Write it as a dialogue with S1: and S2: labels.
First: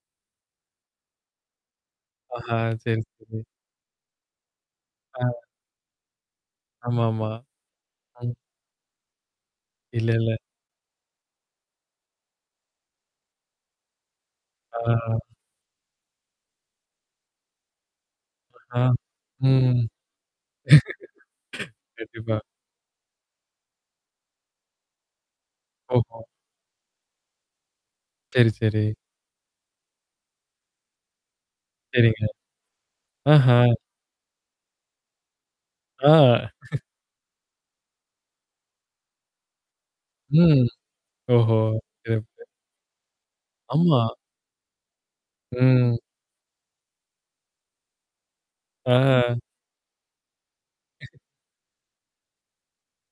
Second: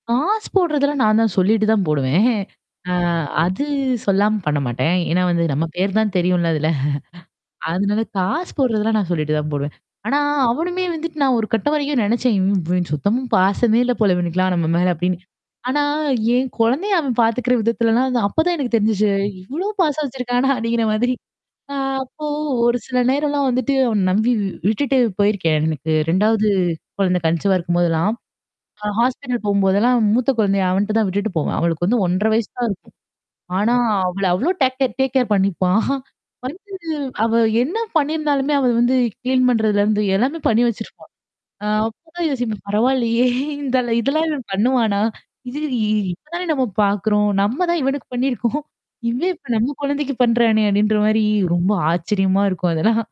S1: காசு போடுறதெல்லாம் நான் தான் சொல்லிட்டு தான் போடுவேன்.
S2: ஆஹா!
S1: அ
S2: சரி, சரி.
S1: அது சொல்லாம பண்ண மாட்டேன்.
S2: ஆ.
S1: ஏன்னா, வந்து நம்ம பேரு தான் தெரியும்ல அதில
S2: ஆமாமா.
S1: அதனால
S2: ம்.
S1: காசு போட்றதெல்லாம் நான் சொல்லிட்டு தான் போடுவேன்.
S2: இல்ல,
S1: ஆனா,
S2: இல்ல.
S1: அவனுமே வந்துட்டு நான் ஒரு கட்டம் வரைக்கும் நெனச்சேன், இவன் சுத்தமா பாசமே இல்ல போல இவனுக்கெல்லாம் நம்ம
S2: ஆ,
S1: மேல அப்பிடின்னு.
S2: ஆ.
S1: ஆனா என் குழந்தைய அவன் பார்த்துக்கிற விதத்துலலாம் அந்த அப்பதான் எனக்கு
S2: ஆ. ம்.
S1: தெரிஞ்சிச்சு, இவ்ளோ பாசம் வச்சுருக்கானா அப்பிடிங்கிற மாதிரி. நான் அப்போ
S2: கண்டிப்பா.
S1: ஒரு சில நேரம்லாம் வந்துட்டு அவன நம்பி விட்டுட்டு போயிருக்கேன். எனக்கு
S2: ஓஹோ!
S1: 2வது குழந்தை கன்சீவா இருக்கும்போதெல்லாம்.
S2: சரி சரி.
S1: ஹா ஹாஸ்பிட்டல் போம்போதெல்லாம் மூத்த குழந்தைய அவன்ட தான் விட்டுட்டு போவேன். அவளுக்கு வந்து
S2: சரிங்க.
S1: 1 1/2 வயசு தான் இருக்கும்.
S2: ஆஹா!
S1: ஆனா, அவள அவ்ளோ டேக் டேக் டேக் கேர் பண்ணிப்பான்
S2: ஆ,
S1: [unintelligible] அவ என்ன பண்ணியிருந்தாலுமே அவ வந்து கிளீன் பண்றதுலருந்து எல்லாமே பண்ணி
S2: ம்.
S1: வச்சிருப்பா!
S2: ஓஹோ!
S1: ஆ
S2: சரி,
S1: அப்பதான்
S2: ஓகே.
S1: யோசிப்பேன். பரவாயில்லயே! இந்த
S2: ஆமா.
S1: இதெல்லாம் இவன் பண்ணுவானா! இது இ
S2: ம்.
S1: இப்ப தானே நம்ம பார்க்குறோம். நம்ம தான் இவனுக்கு பண்ணியிருக்கோம் இவன்
S2: ஆ.
S1: இப்ப நம்ம குழந்தைக்கு பண்றானே! அப்பிடின்ற மாரி ரொம்ப ஆச்சரியமா இருக்கும் அதெல்லாம்.